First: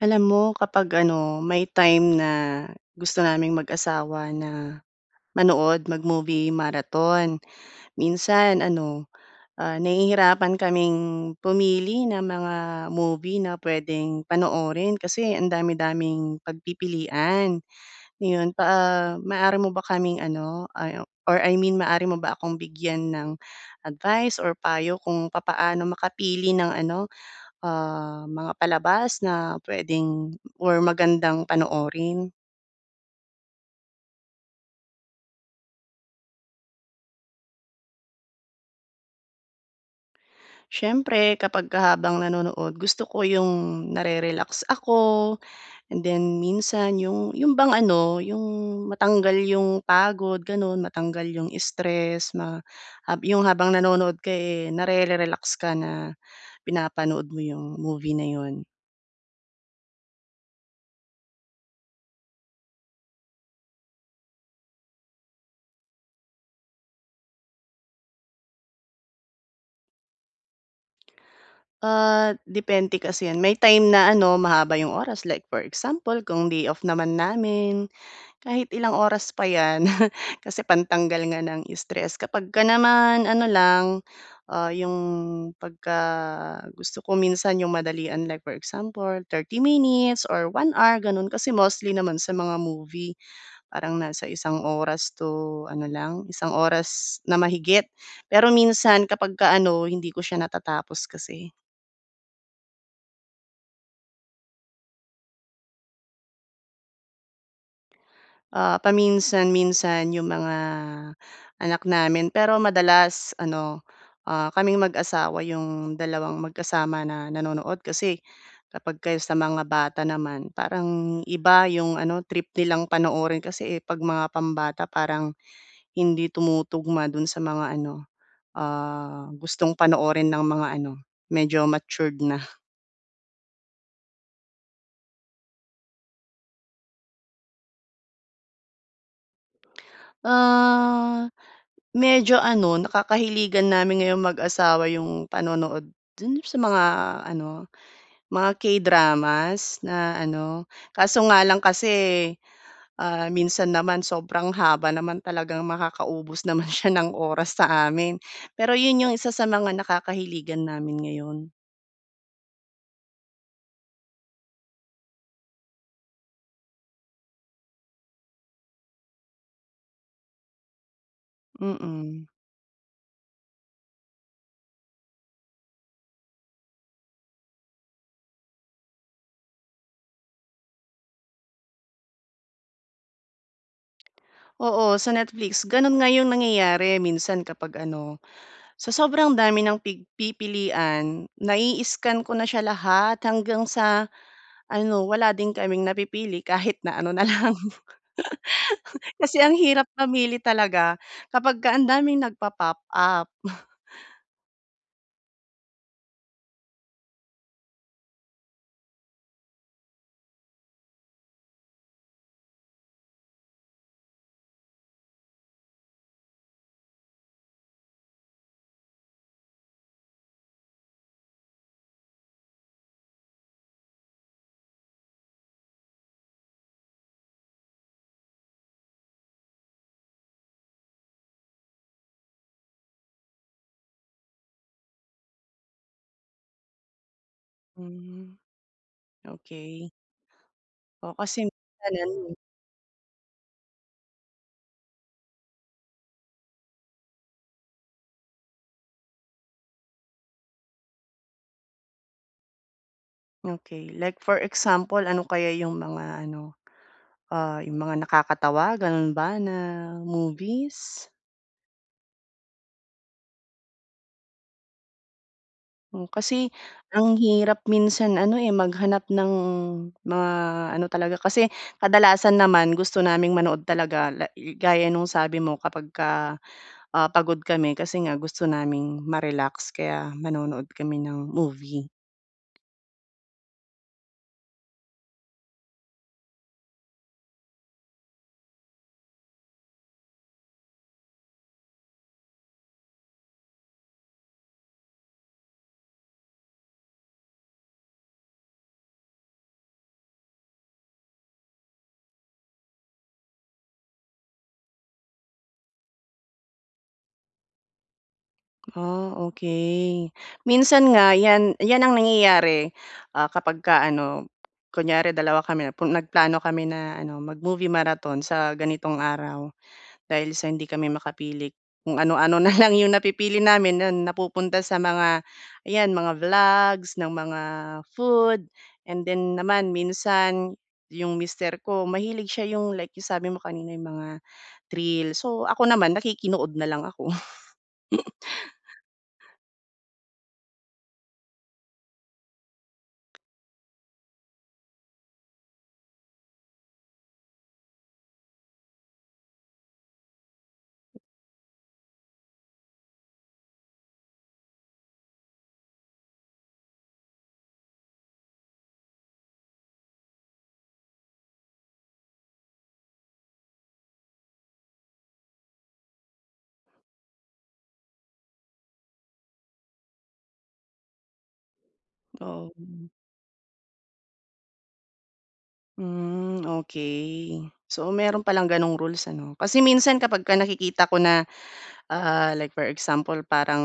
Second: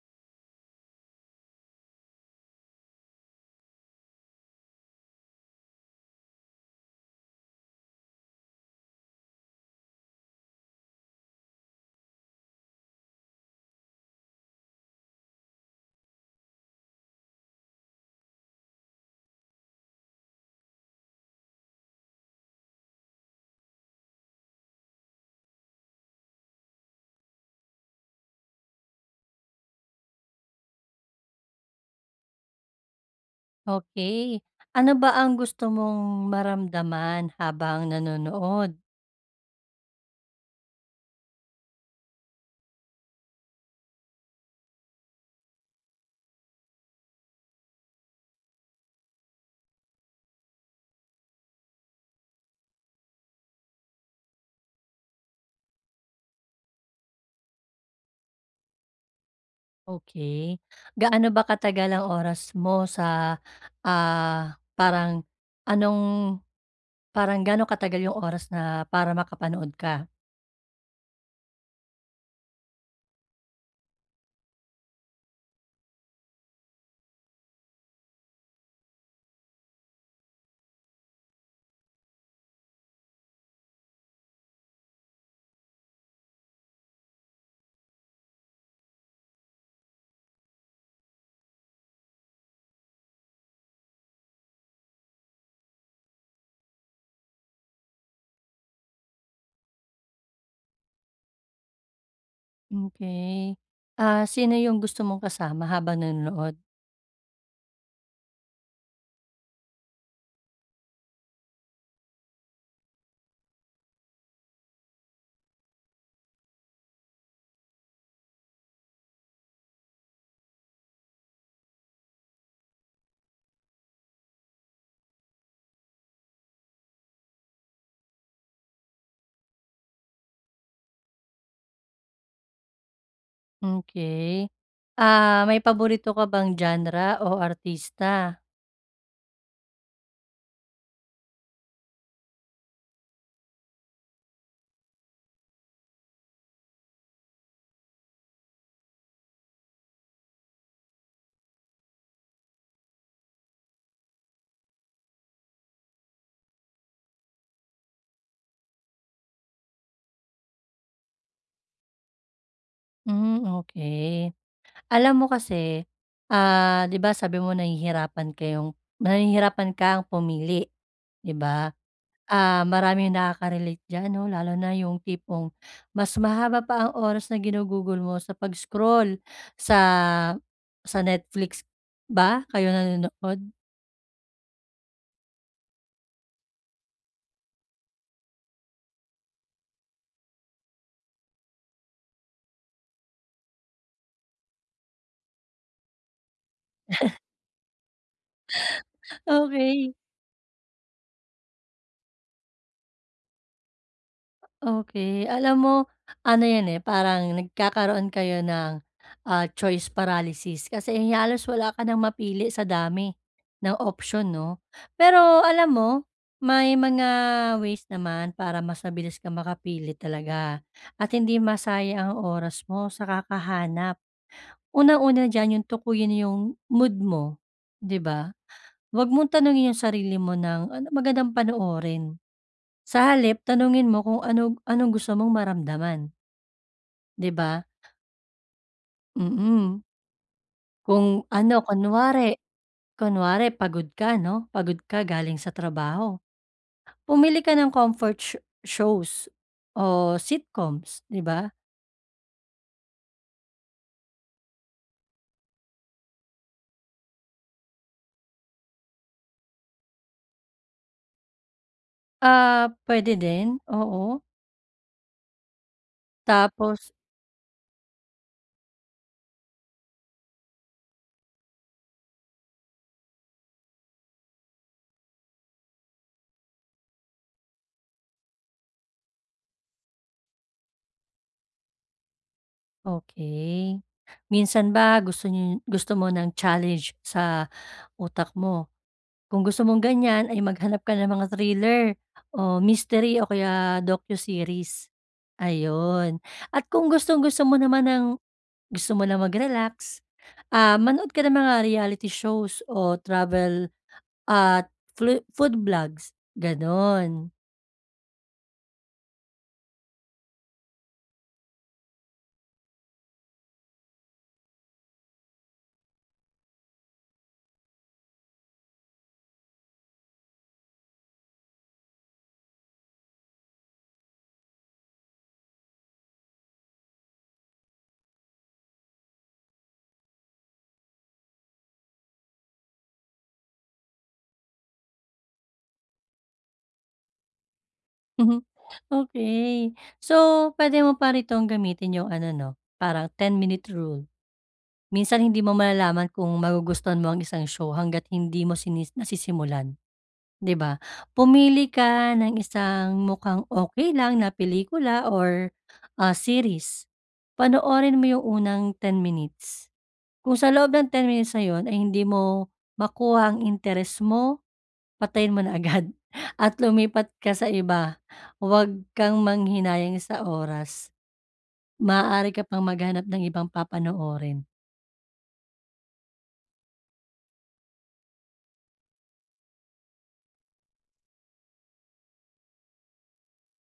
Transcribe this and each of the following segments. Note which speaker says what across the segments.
Speaker 1: Alam mo, kapag ano, may time na, gusto naming mag-asawa na manood, mag-movie marathon, minsan ano, ah, nahihirapan kaming pumili ng mga movie na puwedeng panoorin kasi ang dami-daming pagpipilian, Iyon pa ah, maaari mo ba kaming ano, ah, or I mean maaari mo ba akong bigyan ng advice or payo kung papaano makapili ng ano, ah, mga palabas na puwedeng or magandang panoorin?
Speaker 2: Okey, ano ba ang gusto mong maramdaman habang nanonood?
Speaker 1: Siyempre kapagka habang nanonood, gusto ko yung nare-relax ako, and then minsan 'yung 'yung bang ano, 'yung matanggal 'yung pagod ganun, matanggal yung stress ma um, yung habang nanonood ka eh, nare-relax ka na pinapanood mo yung movie na iyun.
Speaker 2: Okey, gaano ba katagal ang oras mo sa, ah, parang anong parang gaano katagal yung oras na para makapanood ka?
Speaker 1: Ah, depende kasi 'yan. May time na ano mahaba 'yong oras like for example kung day off naman namin, kahit ilang oras pa 'yan kasi pantanggal nga ng stress. Kapagka naman ano lang, ah, 'yong pagka gusto ko, minsan 'yong madalian like for example 30 minutes or 1 hour gano'n. Kasi mostly naman sa mga movie parang nasa isang oras to ano lang, isang oras na mahigit pero minsan kapagka ano hindi ko siya natatapos kasi.
Speaker 2: Okey, ah, sino yung gusto mong kasama habang nanonood?
Speaker 1: Ah, paminsan-minsan 'yong mga, anak namin pero madalas ano, ah, kaming mag-asawa 'yong dalawang magkasama na nanonood. Kasi kapagka yung sa mga bata naman parang iba 'yong ano trip nilang panoorin kasi, eh, 'pag mga pambata parang hindi tumutugma do'n sa mga ano, ah, gustong panoorin ng mga ano medyo matured na.
Speaker 2: Okey, ah, may paborito ka bang genre o artista?
Speaker 1: Ah, medyo ano, nakakahiligan namin ngayon mag-asawa 'yong panonood dun yung sa mga ano, mga K-dramas na ano kaso nga lang kasi, ah, minsan naman sobrang haba naman talagang makakaubos naman siya ng oras sa amin. Pero, 'yon 'yong isa sa mga nakakahiligan namin ngayon.
Speaker 2: Hmm, okey. Alam mo kasi, ah, di ba sabi mo nahihirapan kayong nahihirapan kang pumili, di ba?
Speaker 1: Mm.
Speaker 2: Ah, maraming nakakarelate diyan, 'no, lalo na yung tipong mas mahaba pa ang oras na ginugugol mo sa pag-scroll sa, sa Netflix ba kayo nanonood?
Speaker 1: Oo, sa Netflix. Ganun nga yung nangyayari, minsan kapag ano, sa sobrang dami ng pig pipilian, naii-scan ko na siya lahat, hanggang sa ano, wala din kaming napipili. Kahit na ano na lang. Kasi ang hirap
Speaker 2: Okey.
Speaker 1: mamili talaga kapagka ang daming nagpa-pop up.
Speaker 2: Okey, alam mo, ano 'yan eh, parang nagkakaroon kayo ng, ah, choice paralysis, kasi, eh, halos wala ka nang mapili sa dami ng option, 'no? Pero alam mo, may mga ways naman para mas mabilis kang makapili talaga at hindi masayang ang oras mo sa kakahanap. Unang-una diyan, 'yong tukuyin yung mood mo, di ba? Huwag mong tanungin yung sarili mo ng, "Anong magandang panoorin?" sa halip, tanungin mo kung anog anong gusto mong maramdaman. Di ba?
Speaker 1: Hmm,
Speaker 2: Mm.
Speaker 1: okey. O,
Speaker 2: Kung
Speaker 1: kasi
Speaker 2: ano,
Speaker 1: minsan ano, eh
Speaker 2: kunwari, kunwari pagod ka 'no, pagod ka galing sa trabaho, pumili ka ng comfort sho shows o sitcoms, di ba?
Speaker 1: Okey. Like for example, ano kaya 'yong mga ano, ah, yung mga nakakatawa? Ganun ba na movies?
Speaker 2: Ah, pwede din. Oo.
Speaker 1: Oh, kasi
Speaker 2: Tapos
Speaker 1: ang hirap minsan ano, eh, maghanap ng mga ano talaga kasi kadalasan naman gusto naming manood talaga la gaya no'ng sabi mo kapagka, ah, pagod kami kasi nga gusto naming ma-relax kaya nanonood kami ng movie.
Speaker 2: Okey. Minsan ba gusto niyo gusto mo ng challenge sa utak mo? Kung gusto mong ganyan ay maghanap ka ng mga thriller, o mystery o kaya docu-series. Ayun. At kung gustong gusto mo naman ng gusto mo na mag-relax, ah, manood ka ng mga reality shows o travel at flo food vlogs, ganun.
Speaker 1: Ah, okey. Minsan nga 'yan 'yan ang nangyayari, ah, kapagka ano, kunyari dalawa kami, pu nagplano kami na ano, mag-movie marathon sa ganitong araw. Dahil sa hindi kami makapili, kung ano-ano na lang 'yong napipili namin. 'Yon napupunta sa mga 'yan, mga vlogs ng mga food, and then naman minsan 'yong mister ko, mahilig siya 'yong like 'yong sabi mo kanina, 'yong mga thrill. So ako naman, nakikinood na lang ako.
Speaker 2: Mhm. Okey. So, pwede mo pa rin tong gamitin yung ano 'no, parang 10 minute rule. Minsan hindi mo malalaman kung magugustuhan mo ang isang show hangga't hindi mo sini nasisimulan, di ba? Pumili ka ng isang mukhang okey lang na pelikula or, ah, series. Panoorin mo yung unang 10 minutes. Kung sa loob ng 10 minutes na yun ay hindi mo makuha ang interes mo, patayin mo na agad at lumipat ka sa iba. Wag kang manghinayang sa oras. Maaari ka pang
Speaker 1: Oo.
Speaker 2: maghanap ng ibang papanoorin.
Speaker 1: Hmm, okey. So, mayro'n palang ganong rules ano? Kasi minsan kapagka nakikita ko na, ah, like for example parang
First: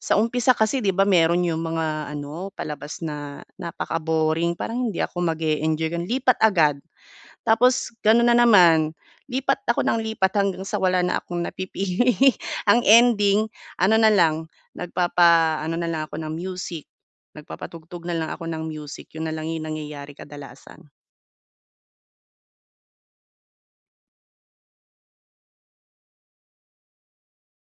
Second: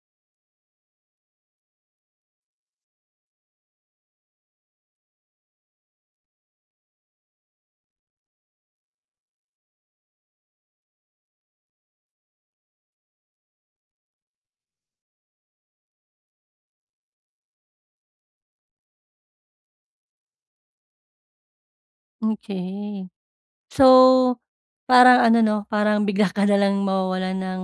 Speaker 1: sa umpisa kasi 'di ba mayro'n 'yong mga ano palabas na napaka-boring, parang hindi ako mag-eenjoy ganon lipat agad. Tapos, gano'n na naman lipat ako nang lipat hanggang sa wala na akong napipili ang ending ano na lang nagpapaano na lang ako ng music, nagpapatugtog na lang ako ng music 'yon na lang 'yong nangyayari kadalasan.
Speaker 2: Okey. So, parang ano 'no, parang bigla ka na lang mawawalan ng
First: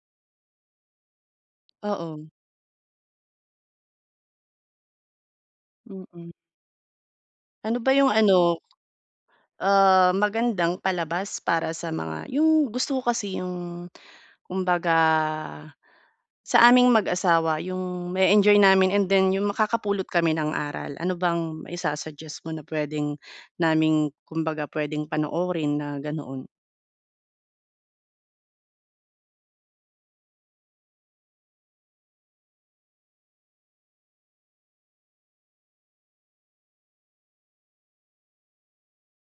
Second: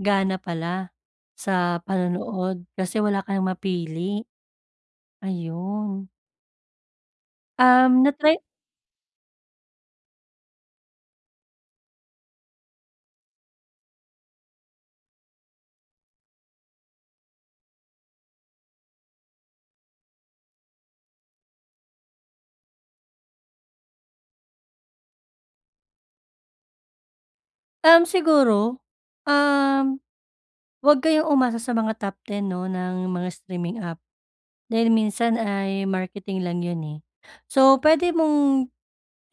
Speaker 2: gana pala sa
Speaker 1: Oo.
Speaker 2: panonood kasi wala ka ng mapili, ayun.
Speaker 1: Mm. Ano ba
Speaker 2: Um,
Speaker 1: yung
Speaker 2: natry
Speaker 1: ano, ah, magandang palabas para sa mga 'yong gusto ko kasi 'yong kumbaga, sa aming mag-asawa 'yong ma-eenjoy namin and then 'yong makakapulot kami ng aral. Ano bang maisasuggest mo na puwedeng naming kumbaga puwedeng panoorin na ganoon?
Speaker 2: Um, siguro, um, 'wag kayong umasa sa mga top 10 'no, ng mga streaming app. Dahil minsan ay marketing lang 'yun, eh. So, puwede mong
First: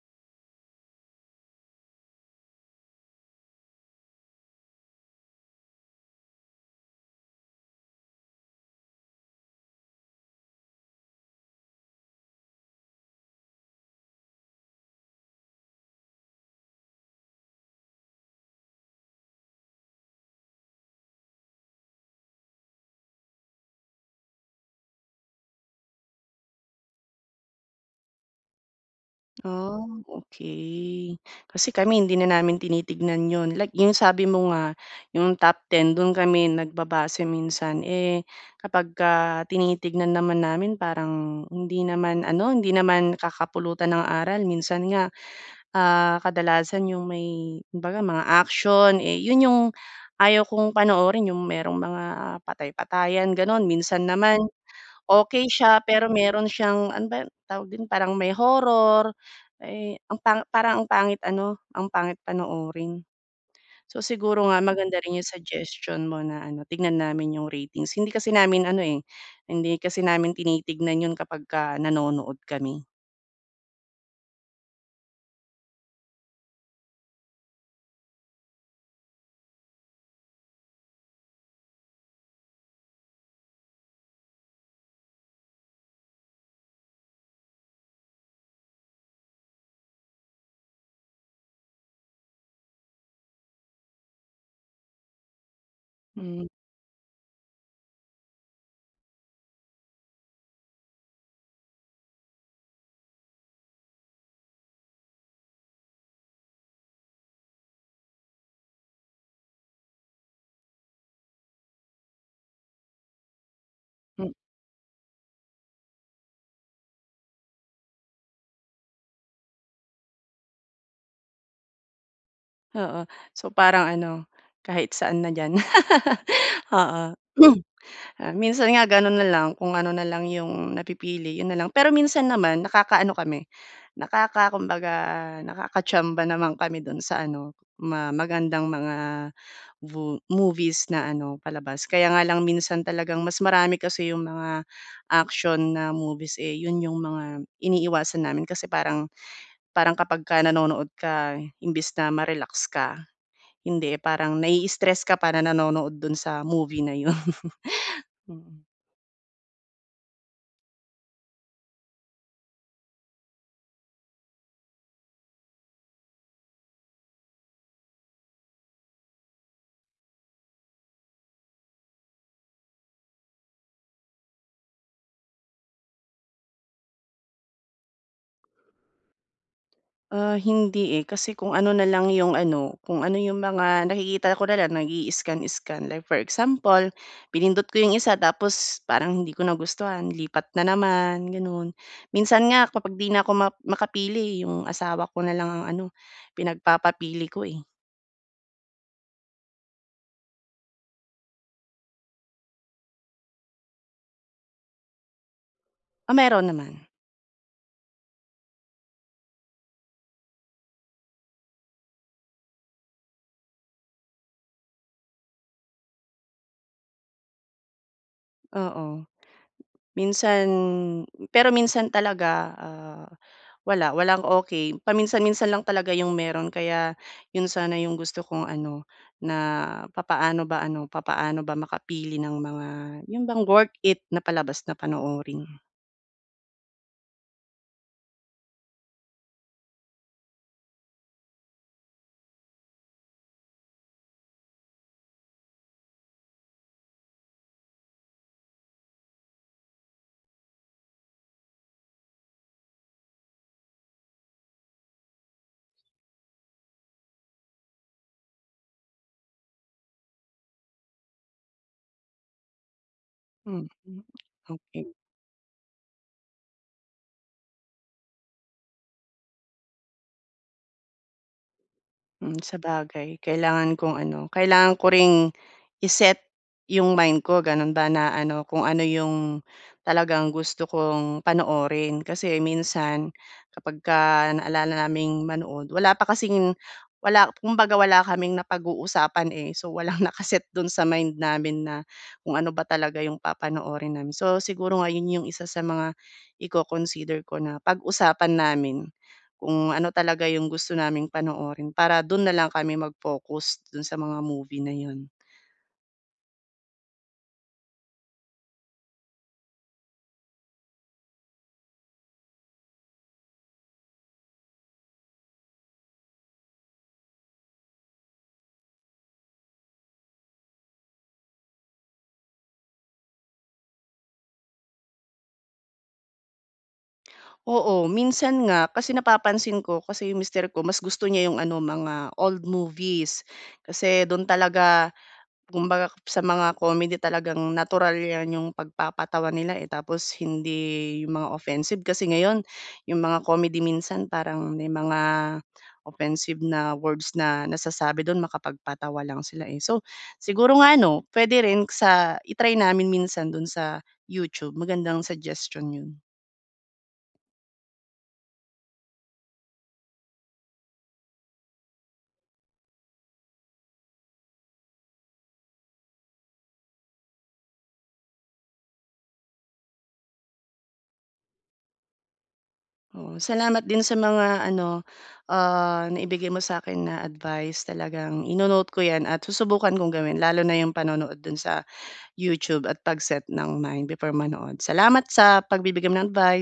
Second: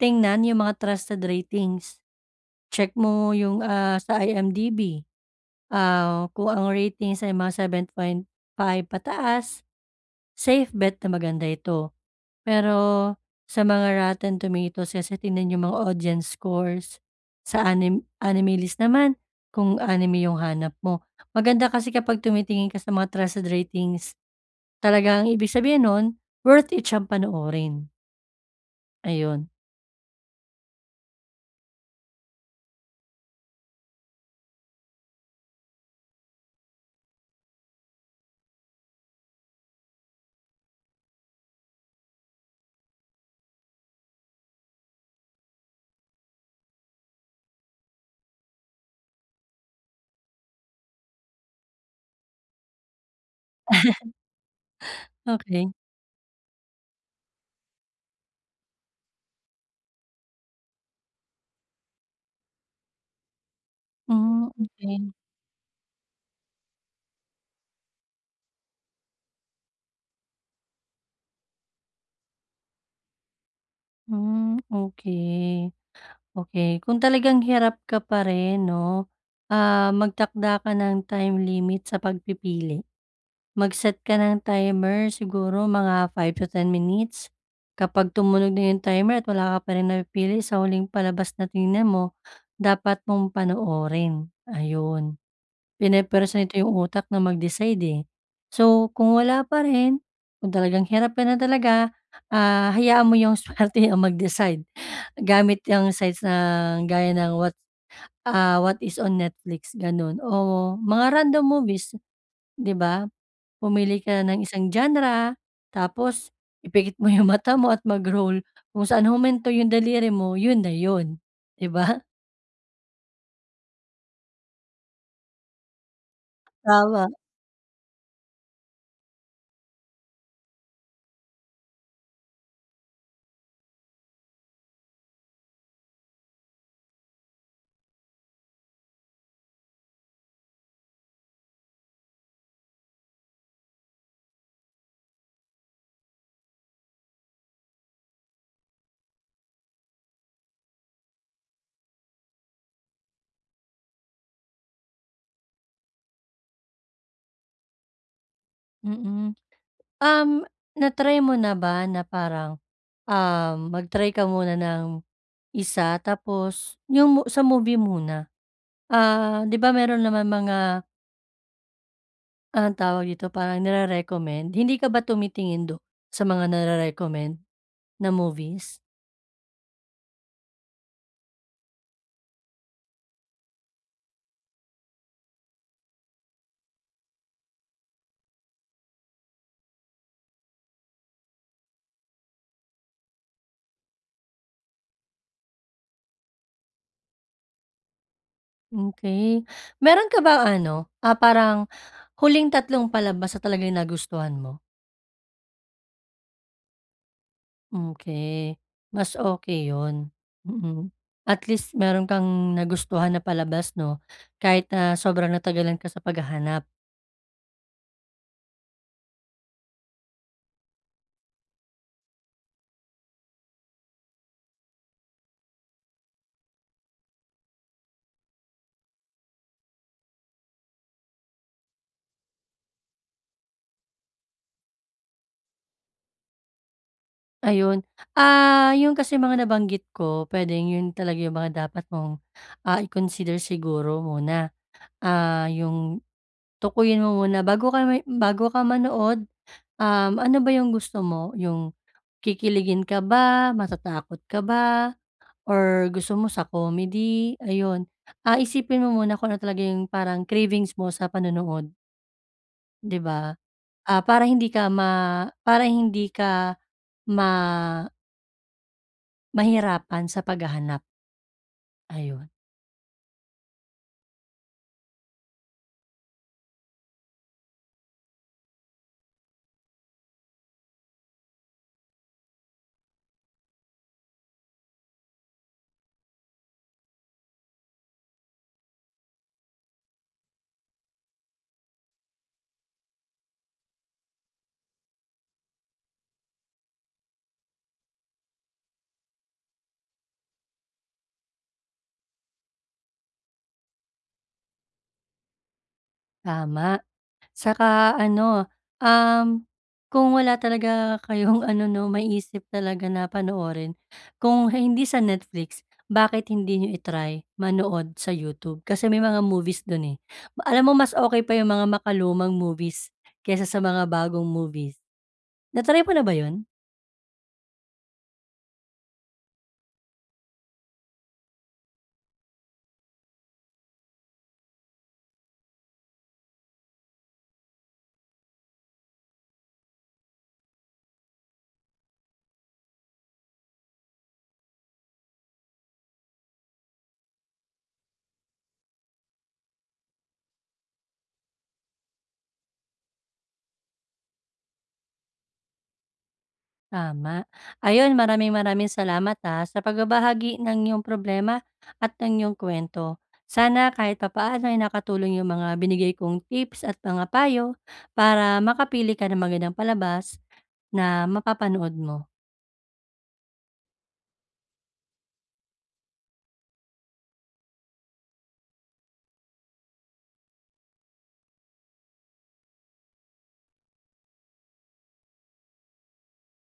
Speaker 2: tingnan 'yung mga trusted ratings. Check mo, ah, 'yung sa IMDb, ah, kung ang ratings ay mga 7.5 pataas, safe bet na maganda ito, pero sa mga rotten tomatoes is tignan 'yung mga audience scores, sa anim anime list naman, kung anime 'yung hanap mo, maganda kasi kapag tumitingin ka sa mga trusted ratings, talagang ibig sabihin no'n, worth it siyang panoorin. Ayun.
Speaker 1: Ah, okey. Kasi kami hindi na namin tinitignan 'yon, like, 'yung sabi mo nga, 'yung top 10, dun kami nagbabase minsan, eh, kapagka tinitignan naman namin, parang hindi naman ano, hindi naman kakapulutan ng aral. Minsan nga, ah, kadalasan 'yung may kumbaga mga action. Eh, 'yon 'yung ayaw kong panoorin, 'yung merong mga patay-patayan, gano'n. Minsan naman, okey
Speaker 2: Okey.
Speaker 1: siya pero meron siyang ano ba 'yung tawag dun, parang may horror, eh, ang pang parang ang pangit ano, ang pangit panoorin. So, siguro
Speaker 2: Hmm,
Speaker 1: nga, maganda
Speaker 2: okey.
Speaker 1: rin 'yung suggestion mo na ano, tignan namin 'yung ratings. Hindi kasi namin ano, eh, hindi kasi namin tinitignan 'yon kapag ka nanonood kami.
Speaker 2: Hmm, okey. Okey, kung talagang hirap ka pa rin 'no, ah, magtakda ka ng time limit sa pagpipili. Mag-set ka ng timer, siguro mga 5 to 10 minutes. Kapag tumunog na 'yong timer at wala ka pa ring napipili sa huling palabas na tiningnan mo, dapat mong panoorin, ayun. Pini-press
Speaker 1: Mm.
Speaker 2: nito 'yong utak na mag-decide, eh. So kung wala pa rin, kung talagang hirap ka na talaga, ah, hayaan mo yung swerte ang mag-decide, gamit yang sites na gaya ng what ah, what is on Netflix, ganun o mga random movies, 'di ba? Pumili ka
Speaker 1: Mm.
Speaker 2: ng isang genre, tapos ipikit mo yung mata mo at mag-roll. Kung saan huminto yung daliri mo, yun na yun, di ba?
Speaker 1: Oo. So parang ano, kahit saan na diyan. Oo.
Speaker 2: Tama.
Speaker 1: Ah, minsan nga gano'n na lang, kung ano na lang 'yong napipili, 'yon na lang. Pero minsan naman nakakaano kami, nakaka kumbaga nakaka chamba naman kami do'n sa ano, ma magandang mga vo movies na ano, palabas. Kaya nga lang minsan talagang mas marami kasi 'yong mga action na movies, eh, 'yon 'yong mga iniiwasan namin. Kasi parang, parang kapagka nanonood ka imbis na ma-relax ka, hindi, eh, parang nai-stress ka pa na nanonood do'n sa movie na yun. Mm.
Speaker 2: Mm. Um, na-try mo na ba na parang, um, mag-try ka muna ng isa, tapos, yung mo sa movie muna. Ah, 'di ba meron naman mga Anong tawag dito, parang nire-recommend, hindi ka ba tumitingin dun sa mga nare-recommend, na movies?
Speaker 1: Ah, hindi, eh. Kasi kung ano na lang 'yong ano kung ano 'yong mga nakikita ko na lang, nag-ii-scan-scan. Like for example, pinindot ko 'yong isa tapos parang hindi ko nagustuhan, lipat na naman, gano'n. Minsan nga kapag 'di na ako ma makapili, eh, 'yong asawa ko na lang ang ano, pinagpapapili ko, eh.
Speaker 2: Okey. Meron ka bang ano, ah, parang huling tatlong palabas na talagang nagustuhan mo?
Speaker 1: Ah, meron naman.
Speaker 2: Okey, mas okey 'yon. Mm, at least meron kang nagustuhan na palabas 'no, kahit na sobrang natagalan ka sa paghahanap.
Speaker 1: Oo, minsan pero minsan talaga, ah, wala, walang okey. Paminsan-minsan lang talaga 'yong meron, kaya iyon sana 'yong gusto kong ano, na papaano ba ano, papaano ba makapili ng mga 'yon bang worth it na palabas na panoorin?
Speaker 2: Ayun. Ah, 'yon kasi mga nabanggit ko, puwedeng 'yon talaga yung mga dapat mong, ah, i-consider siguro muna. Ah, 'yong tukuyin mo muna bago ka may bago ka manood, um, ano ba 'yong gusto mo? 'Yong kikiligin ka ba, matatakot ka ba or gusto mo sa comedy? Ayun, ah, isipin mo muna kung ano talaga 'yong parang cravings mo sa panonood. Di ba?
Speaker 1: Mhm,
Speaker 2: Ah, para hindi ka
Speaker 1: okey.
Speaker 2: ma para hindi ka ma mahirapan sa paghahanap. Ayun.
Speaker 1: Mm, sabagay kailangan kong ano, kailangan ko ring i-set yung mind ko ganun ba na ano kung ano yung, talagang gusto kong panoorin. Kasi minsan, kapagka naalala naming manood, wala pa kasing wala kumbaga wala kaming napag-uusapan, eh. So, walang naka-set do'n sa mind namin na kung ano ba talaga 'yong papanoorin namin. So, siguro nga 'yon 'yong isa sa mga iko-consider ko na pag-usapan namin, kung ano talaga 'yong gusto naming panoorin para do'n na lang kami mag-focus, do'n sa mga movie na 'yon.
Speaker 2: Tama. Tsaka ano, um, kung wala talaga kayong ano 'no maisip talaga na panoorin. Kung hindi sa Netflix, bakit hindi n'yo i-try manood sa YouTube, kasi may mga movies do'n, eh. Alam mo mas okey pa yung mga makalumang movies kaysa sa mga bagong movies. Na-try mo na ba 'yon?
Speaker 1: Oo, minsan nga. Kasi napapansin ko kasi yung mister ko mas gusto niya yung ano, mga old movies. Kasi do'n talaga, kumbaga sa mga comedy talagang natural 'yan yung pagpapatawa nila, eh, tapos hindi yung mga offensive. Kasi ngayon, yung mga comedy minsan parang may mga offensive na words na nasasabi do'n makapagpatawa lang sila, eh. So, siguro nga ano, puwede rin sa i-try namin minsan do'n sa YouTube, magandang suggestion 'yon.
Speaker 2: Tama. Ayun, maraming-maraming salamat, ah, sa pagbabahagi ng 'yong problema at ng iyong kuwento. Sana kahit papaano ay nakatulong yung mga binigay kong tips at mga payo para makapili ka ng magandang palabas na mapapanood mo.
Speaker 1: Oo. Salamat din sa mga ano, ah, naibigay mo sa akin na advice. Talagang ino-note ko 'yan at susubukan kong gawin lalo na yung panonood do'n sa YouTube at pag-set ng mind before manood. Salamat sa pagbibigay mo ng advice.